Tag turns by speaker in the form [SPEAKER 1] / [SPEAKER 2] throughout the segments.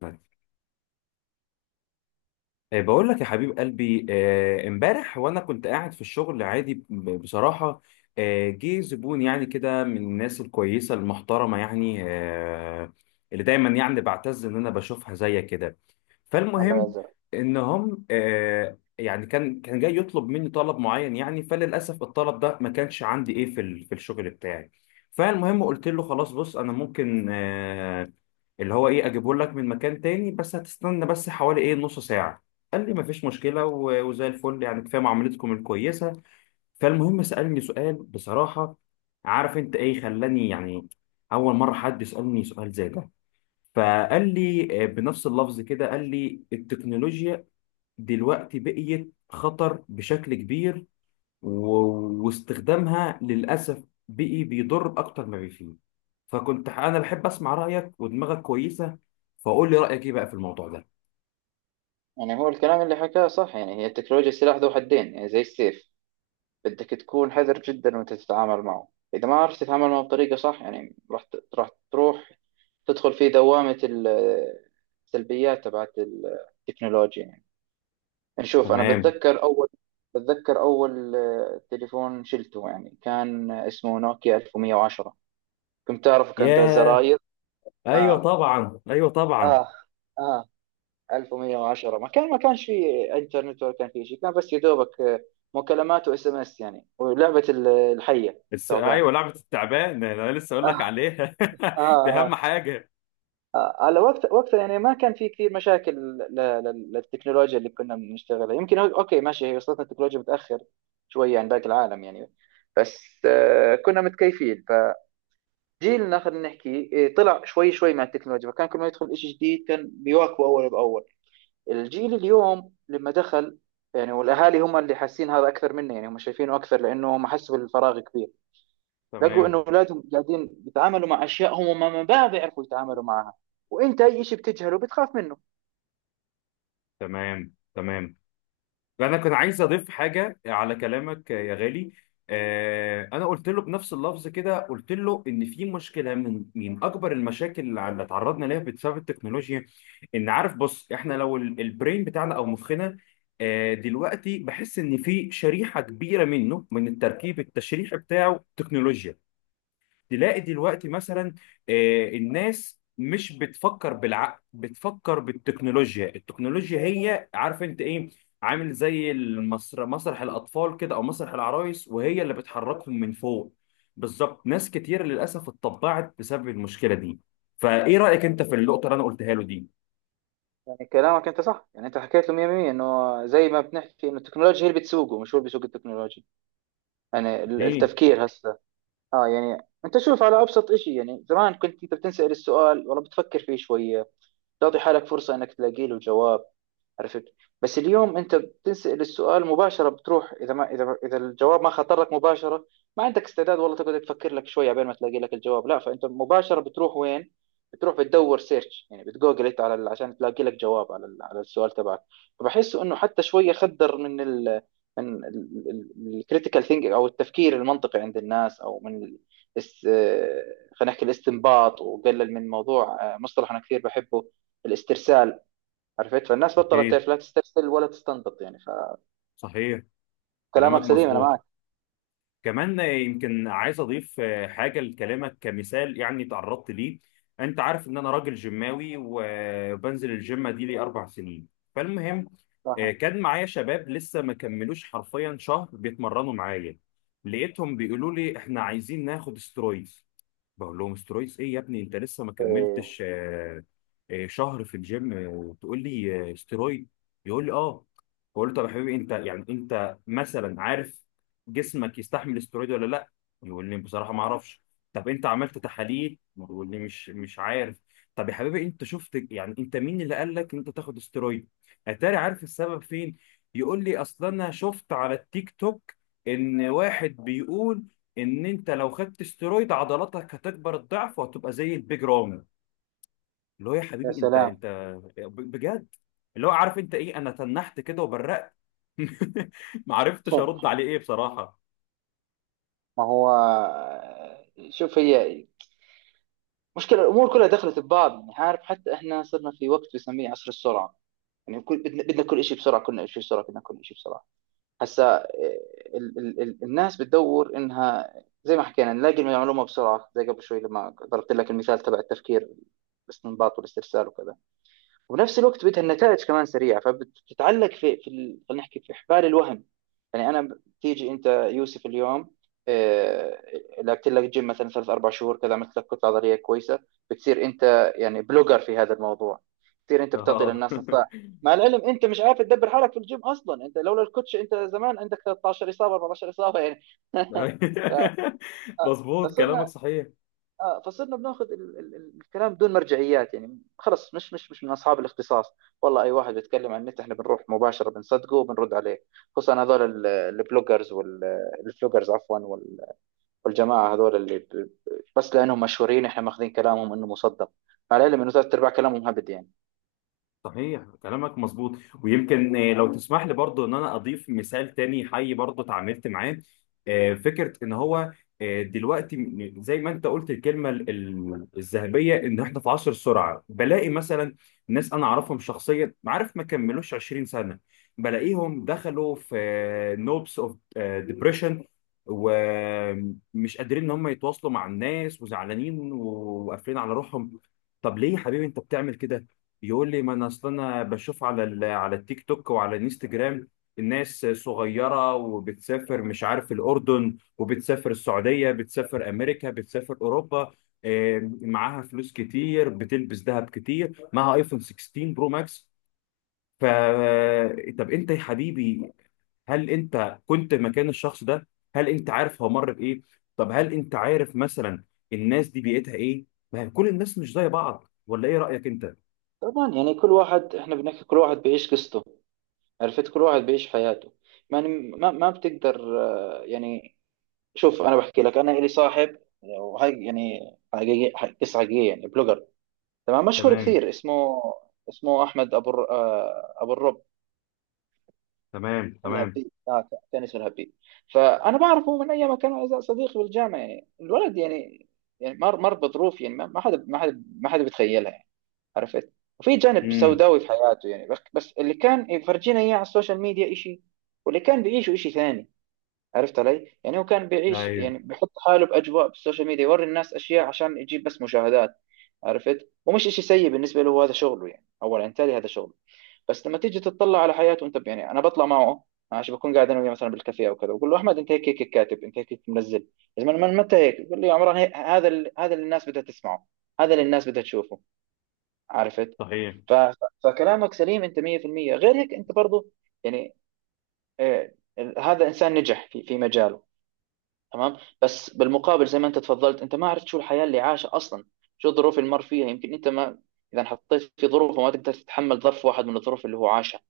[SPEAKER 1] باي. بقول لك يا حبيب قلبي، امبارح وانا كنت قاعد في الشغل عادي، بصراحة جه زبون، يعني كده من الناس الكويسة المحترمة، يعني اللي دايما يعني بعتز ان انا بشوفها زي كده.
[SPEAKER 2] الله
[SPEAKER 1] فالمهم
[SPEAKER 2] يعذر.
[SPEAKER 1] ان هم، يعني كان جاي يطلب مني طلب معين، يعني فللاسف الطلب ده ما كانش عندي ايه في الشغل بتاعي. فالمهم قلت له خلاص بص، انا ممكن اللي هو ايه اجيبه لك من مكان تاني، بس هتستنى بس حوالي ايه نص ساعة. قال لي مفيش مشكلة، وزي الفل، يعني كفاية معاملتكم الكويسة. فالمهم سألني سؤال بصراحة، عارف انت ايه خلاني يعني أول مرة حد يسألني سؤال زي ده؟ فقال لي بنفس اللفظ كده، قال لي التكنولوجيا دلوقتي بقيت خطر بشكل كبير، واستخدامها للأسف بقي بيضر أكتر ما بيفيد. أنا بحب أسمع رأيك، ودماغك كويسة، فقول لي رأيك ايه بقى في الموضوع ده؟
[SPEAKER 2] يعني هو الكلام اللي حكاه صح، يعني هي التكنولوجيا سلاح ذو حدين، يعني زي السيف. بدك تكون حذر جدا وانت تتعامل معه. اذا ما عرفت تتعامل معه بطريقه صح، يعني راح تروح تدخل في دوامه السلبيات تبعت التكنولوجيا، يعني. نشوف، انا
[SPEAKER 1] تمام.
[SPEAKER 2] بتذكر اول تليفون شلته، يعني كان اسمه نوكيا 1110. كنت تعرف، كان ذا
[SPEAKER 1] ياه.
[SPEAKER 2] زراير.
[SPEAKER 1] ايوه
[SPEAKER 2] اه،
[SPEAKER 1] طبعا، ايوه طبعا.
[SPEAKER 2] اه، اه. 1110 ما كانش في انترنت، ولا كان في شيء. كان بس يا دوبك، مكالمات واس ام اس، يعني، ولعبه الحيه، ثعبان.
[SPEAKER 1] ايوه، لعبه التعبان، انا لسه اقول لك
[SPEAKER 2] آه،
[SPEAKER 1] عليها.
[SPEAKER 2] آه،
[SPEAKER 1] دي اهم
[SPEAKER 2] آه،
[SPEAKER 1] حاجه.
[SPEAKER 2] آه. على وقتها، يعني ما كان في كثير مشاكل للتكنولوجيا اللي كنا بنشتغلها. يمكن اوكي ماشي، هي وصلتنا التكنولوجيا متاخر شوي عن باقي العالم، يعني. بس كنا متكيفين. فجيلنا، خلينا نحكي، طلع شوي شوي مع التكنولوجيا، فكان كل ما يدخل شيء جديد كان بيواكبه اول باول. الجيل اليوم لما دخل، يعني، والاهالي هم اللي حاسين هذا اكثر منه، يعني هم شايفينه اكثر، لانه هم حسوا بالفراغ كبير. لقوا انه
[SPEAKER 1] تمام.
[SPEAKER 2] اولادهم قاعدين بيتعاملوا مع اشياء هم ما بيعرفوا يتعاملوا معها، وانت اي شيء بتجهله بتخاف منه.
[SPEAKER 1] تمام تمام. انا كنت عايز اضيف حاجه على كلامك يا غالي. آه، انا قلت له بنفس اللفظ كده، قلت له ان في مشكله، من اكبر المشاكل اللي اتعرضنا ليها بسبب التكنولوجيا، ان عارف بص، احنا لو البرين بتاعنا او مخنا دلوقتي بحس ان في شريحه كبيره منه من التركيب التشريح بتاعه تكنولوجيا. تلاقي دلوقتي مثلا الناس مش بتفكر بالعقل، بتفكر بالتكنولوجيا. التكنولوجيا هي، عارف انت ايه، عامل زي مسرح الاطفال كده، او مسرح العرايس، وهي اللي بتحركهم من فوق. بالظبط، ناس كتير للاسف اتطبعت بسبب المشكله دي. فايه رايك انت في النقطه اللي انا قلتها له دي؟
[SPEAKER 2] يعني كلامك انت صح، يعني انت حكيت له 100%. انه زي ما بنحكي، انه التكنولوجيا هي اللي بتسوقه، مش هو اللي بيسوق التكنولوجيا. يعني
[SPEAKER 1] ايه.
[SPEAKER 2] التفكير هسه. اه، يعني، انت شوف على ابسط شيء. يعني زمان كنت انت بتنسال السؤال، والله بتفكر فيه شويه، تعطي حالك فرصه انك تلاقي له جواب. عرفت؟ بس اليوم انت بتنسأل السؤال مباشره بتروح. اذا الجواب ما خطر لك مباشره، ما عندك استعداد والله تقعد تفكر لك شويه عبين ما تلاقي لك الجواب. لا، فانت مباشره بتروح وين؟ بتروح بتدور سيرش، يعني بتجوجل انت على عشان تلاقي لك جواب على على السؤال تبعك. فبحس انه حتى شويه خدر من الكريتيكال ثينك، او التفكير المنطقي عند الناس، او من ال- الس- آه، خلينا نحكي الاستنباط، وقلل من موضوع، مصطلح انا كثير بحبه، الاسترسال. عرفت؟ فالناس بطلت
[SPEAKER 1] اكيد.
[SPEAKER 2] تعرف لا تسترسل ولا تستنبط، يعني.
[SPEAKER 1] صحيح، كلامك
[SPEAKER 2] فكلامك سليم، انا
[SPEAKER 1] مظبوط.
[SPEAKER 2] معك.
[SPEAKER 1] كمان يمكن عايز اضيف حاجه لكلامك، كمثال يعني تعرضت ليه. انت عارف ان انا راجل جماوي، وبنزل الجيم دي لي اربع سنين. فالمهم
[SPEAKER 2] صح.
[SPEAKER 1] كان معايا شباب لسه ما كملوش حرفيا شهر بيتمرنوا معايا، لقيتهم بيقولوا لي احنا عايزين ناخد استرويد. بقول لهم استرويس ايه يا ابني؟ انت لسه ما
[SPEAKER 2] إيه.
[SPEAKER 1] كملتش شهر في الجيم وتقول لي استرويد؟ يقول لي اه. بقول له طب يا حبيبي انت، يعني انت مثلا عارف جسمك يستحمل استرويد ولا لا؟ يقول لي بصراحه ما اعرفش. طب انت عملت تحاليل؟ يقول لي مش عارف. طب يا حبيبي انت شفت، يعني انت مين اللي قال لك ان انت تاخد استرويد؟ اتاري عارف السبب فين؟ يقول لي اصل انا شفت على التيك توك ان واحد بيقول ان انت لو خدت استرويد عضلاتك هتكبر الضعف، وهتبقى زي البيج رامي. اللي هو يا
[SPEAKER 2] يا
[SPEAKER 1] حبيبي انت
[SPEAKER 2] سلام.
[SPEAKER 1] انت بجد، اللي هو عارف انت ايه، انا تنحت كده وبرقت. ما عرفتش ارد عليه ايه بصراحة.
[SPEAKER 2] ما هو، شوف، هي مشكلة الأمور كلها دخلت ببعض. يعني عارف، حتى إحنا صرنا في وقت بنسميه عصر السرعة. يعني كل بدنا كل شيء بسرعة، كلنا شيء بسرعة، بدنا كل شيء بسرعة. هسا إيه، ال ال ال الناس بتدور إنها، زي ما حكينا، نلاقي المعلومة بسرعة، زي قبل شوي لما ضربت لك المثال تبع التفكير، الاستنباط والاسترسال وكذا. وبنفس الوقت بدها النتائج كمان سريعه، فبتتعلق في خلينا نحكي في حبال الوهم. يعني انا بتيجي انت، يوسف، اليوم، آه، لعبت لك جيم مثلا ثلاث اربع شهور كذا، عملت لك كتله عضليه كويسه، بتصير انت يعني بلوجر في هذا الموضوع، بتصير انت بتعطي
[SPEAKER 1] اه.
[SPEAKER 2] للناس نصائح. مع العلم انت مش عارف تدبر حالك في الجيم اصلا. انت لولا الكوتش، انت زمان عندك 13 اصابه، 14 اصابه، يعني.
[SPEAKER 1] مظبوط، كلامك
[SPEAKER 2] فصرنا
[SPEAKER 1] صحيح.
[SPEAKER 2] فصرنا بناخذ الكلام بدون مرجعيات، يعني. خلص مش من اصحاب الاختصاص. والله اي واحد بيتكلم عن النت، احنا بنروح مباشره بنصدقه وبنرد عليه، خصوصا هذول البلوجرز والفلوجرز، عفوا، والجماعه هذول بس لانهم مشهورين احنا ماخذين كلامهم انه مصدق، على العلم انه ثلاث ارباع كلامهم هبد، يعني.
[SPEAKER 1] صحيح، كلامك مظبوط. ويمكن لو تسمح لي برضو ان انا اضيف مثال تاني حي برضو اتعاملت معاه. فكرة ان هو دلوقتي زي ما انت قلت الكلمة الذهبية، ان احنا في عصر السرعة، بلاقي مثلا ناس انا اعرفهم شخصيا، عارف، ما كملوش 20 سنة، بلاقيهم دخلوا في نوبس اوف ديبريشن، ومش قادرين ان هم يتواصلوا مع الناس، وزعلانين وقافلين على روحهم. طب ليه يا حبيبي انت بتعمل كده؟ يقول لي ما انا اصل انا بشوف على التيك توك وعلى الانستجرام، الناس صغيره وبتسافر، مش عارف، الاردن، وبتسافر السعوديه، بتسافر امريكا، بتسافر اوروبا، معاها فلوس كتير، بتلبس ذهب كتير، معاها ايفون 16 برو ماكس. ف طب انت يا حبيبي، هل انت كنت مكان الشخص ده؟ هل انت عارف هو مر بايه؟ طب هل انت عارف مثلا الناس دي بيئتها ايه؟ ما هي كل الناس مش زي بعض، ولا ايه رايك انت؟
[SPEAKER 2] طبعا، يعني كل واحد احنا بنحكي، كل واحد بيعيش قصته. عرفت؟ كل واحد بيعيش حياته. يعني ما بتقدر يعني، شوف، انا بحكي لك، انا لي صاحب، وهي يعني، قصه حقيقيه، يعني بلوجر، تمام، مشهور
[SPEAKER 1] تمام.
[SPEAKER 2] كثير، اسمه احمد ابو الرب،
[SPEAKER 1] تمام تمام.
[SPEAKER 2] الهبي. كان اسمه الهبي. فانا بعرفه من ايام ما كان صديقي بالجامعه، يعني الولد يعني، يعني مر بظروف، يعني ما حدا بيتخيلها، يعني. عرفت؟ وفي جانب
[SPEAKER 1] امم
[SPEAKER 2] سوداوي في حياته، يعني، بس اللي كان يفرجينا اياه على السوشيال ميديا شيء، واللي كان بيعيشه شيء ثاني. عرفت علي؟ يعني هو كان بيعيش،
[SPEAKER 1] ايوه.
[SPEAKER 2] يعني بيحط حاله بأجواء بالسوشيال ميديا، يوري الناس أشياء عشان يجيب بس مشاهدات. عرفت؟ ومش إشي سيء بالنسبة له، هذا شغله يعني، أولا يعني تالي هذا شغله. بس لما تيجي تطلع على حياته أنت يعني، أنا بطلع معه ماشي، بكون قاعد أنا وياه مثلا بالكافيه أو كذا، بقول له أحمد، أنت هيك هيك كاتب، أنت هيك هيك منزل. يا زلمة من متى هيك؟ بقول لي يا عمران، هيك، هذا اللي الناس بدها تسمعه، هذا اللي الناس بدها تشوفه. عرفت؟
[SPEAKER 1] صحيح.
[SPEAKER 2] ف... ف- فكلامك سليم أنت 100%. غير هيك أنت برضه، يعني، آه، هذا إنسان نجح في مجاله. تمام، بس بالمقابل زي ما انت تفضلت، انت ما عرفت شو الحياه اللي عاشها اصلا، شو الظروف اللي مر فيها. يمكن انت ما، اذا حطيت في ظروفه، ما تقدر تتحمل ظرف واحد من الظروف اللي هو عاشها.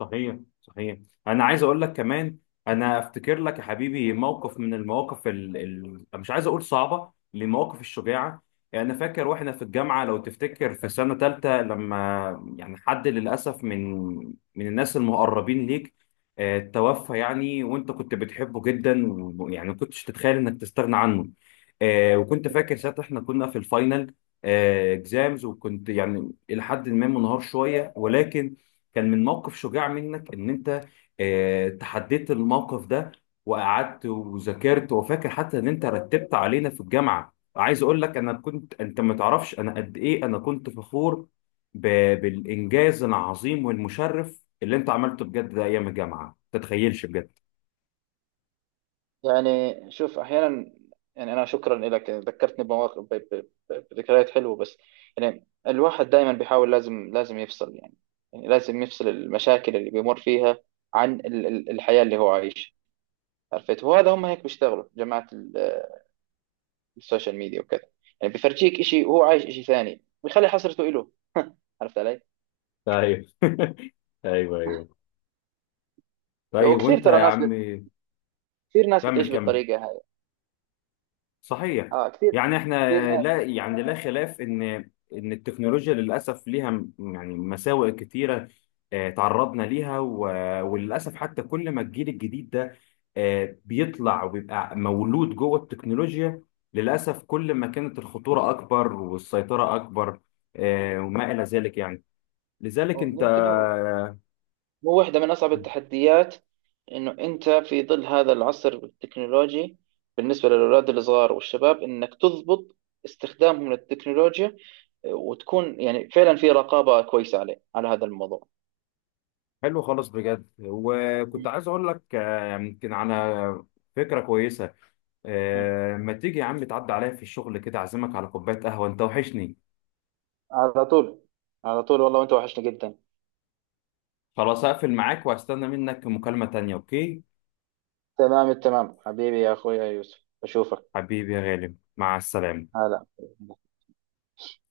[SPEAKER 1] صحيح صحيح. انا عايز اقول لك كمان، انا افتكر لك يا حبيبي موقف من المواقف مش عايز اقول صعبه، لمواقف الشجاعه. يعني انا فاكر واحنا في الجامعه، لو تفتكر في سنه ثالثه، لما يعني حد للاسف من الناس المقربين ليك توفى، يعني وانت كنت بتحبه جدا، ويعني ما كنتش تتخيل انك تستغنى عنه. وكنت فاكر ساعتها احنا كنا في الفاينل اكزامز، وكنت يعني الى حد ما منهار شويه، ولكن كان من موقف شجاع منك ان انت تحديت الموقف ده، وقعدت وذاكرت. وفاكر حتى ان انت رتبت علينا في الجامعه. عايز اقول لك، انا كنت، انت ما تعرفش انا قد ايه انا كنت فخور ب... بالانجاز العظيم والمشرف اللي انت عملته بجد ده ايام الجامعه. ما تتخيلش بجد.
[SPEAKER 2] يعني شوف، احيانا، يعني، انا شكرا لك ذكرتني بمواقف، بذكريات حلوه. بس يعني الواحد دائما بيحاول لازم لازم يفصل، يعني، يعني لازم يفصل المشاكل اللي بيمر فيها عن الحياه اللي هو عايشها. عرفت؟ وهذا هم هيك بيشتغلوا، جماعه السوشيال ميديا وكذا. يعني بيفرجيك شيء وهو عايش شيء ثاني، ويخلي حسرته له. عرفت علي؟
[SPEAKER 1] ايوه. ايوه ايوه. طيب
[SPEAKER 2] وكثير
[SPEAKER 1] وانت
[SPEAKER 2] ترى
[SPEAKER 1] يا
[SPEAKER 2] ناس
[SPEAKER 1] عم.
[SPEAKER 2] بت... كثير ناس
[SPEAKER 1] كمل
[SPEAKER 2] بتعيش
[SPEAKER 1] كمل.
[SPEAKER 2] بالطريقة هاي.
[SPEAKER 1] صحيح.
[SPEAKER 2] اه، كثير.
[SPEAKER 1] يعني احنا،
[SPEAKER 2] كثير ناس
[SPEAKER 1] لا يعني، لا
[SPEAKER 2] بت-
[SPEAKER 1] خلاف ان ان التكنولوجيا للاسف ليها يعني مساوئ كتيره تعرضنا ليها، وللاسف حتى كل ما الجيل الجديد ده بيطلع وبيبقى مولود جوه التكنولوجيا، للاسف كل ما كانت الخطوره اكبر والسيطره اكبر وما الى ذلك يعني. لذلك انت،
[SPEAKER 2] يمكن هو واحدة من أصعب التحديات، إنه أنت في ظل هذا العصر التكنولوجي، بالنسبة للأولاد الصغار والشباب، إنك تضبط استخدامهم للتكنولوجيا، وتكون يعني فعلا في رقابة كويسة عليه، على هذا الموضوع.
[SPEAKER 1] حلو خالص بجد. وكنت
[SPEAKER 2] مم.
[SPEAKER 1] عايز اقول لك يمكن على فكره كويسه
[SPEAKER 2] مم.
[SPEAKER 1] ما تيجي يا عم تعدي عليا في الشغل كده، اعزمك على كوباية قهوة، انت وحشني.
[SPEAKER 2] على طول. على طول والله، وأنت وحشني جدا.
[SPEAKER 1] خلاص، هقفل معاك وهستنى منك مكالمة تانية، اوكي؟
[SPEAKER 2] تمام التمام، حبيبي يا أخويا يوسف، أشوفك.
[SPEAKER 1] حبيبي يا غالي، مع السلامة.
[SPEAKER 2] هلا.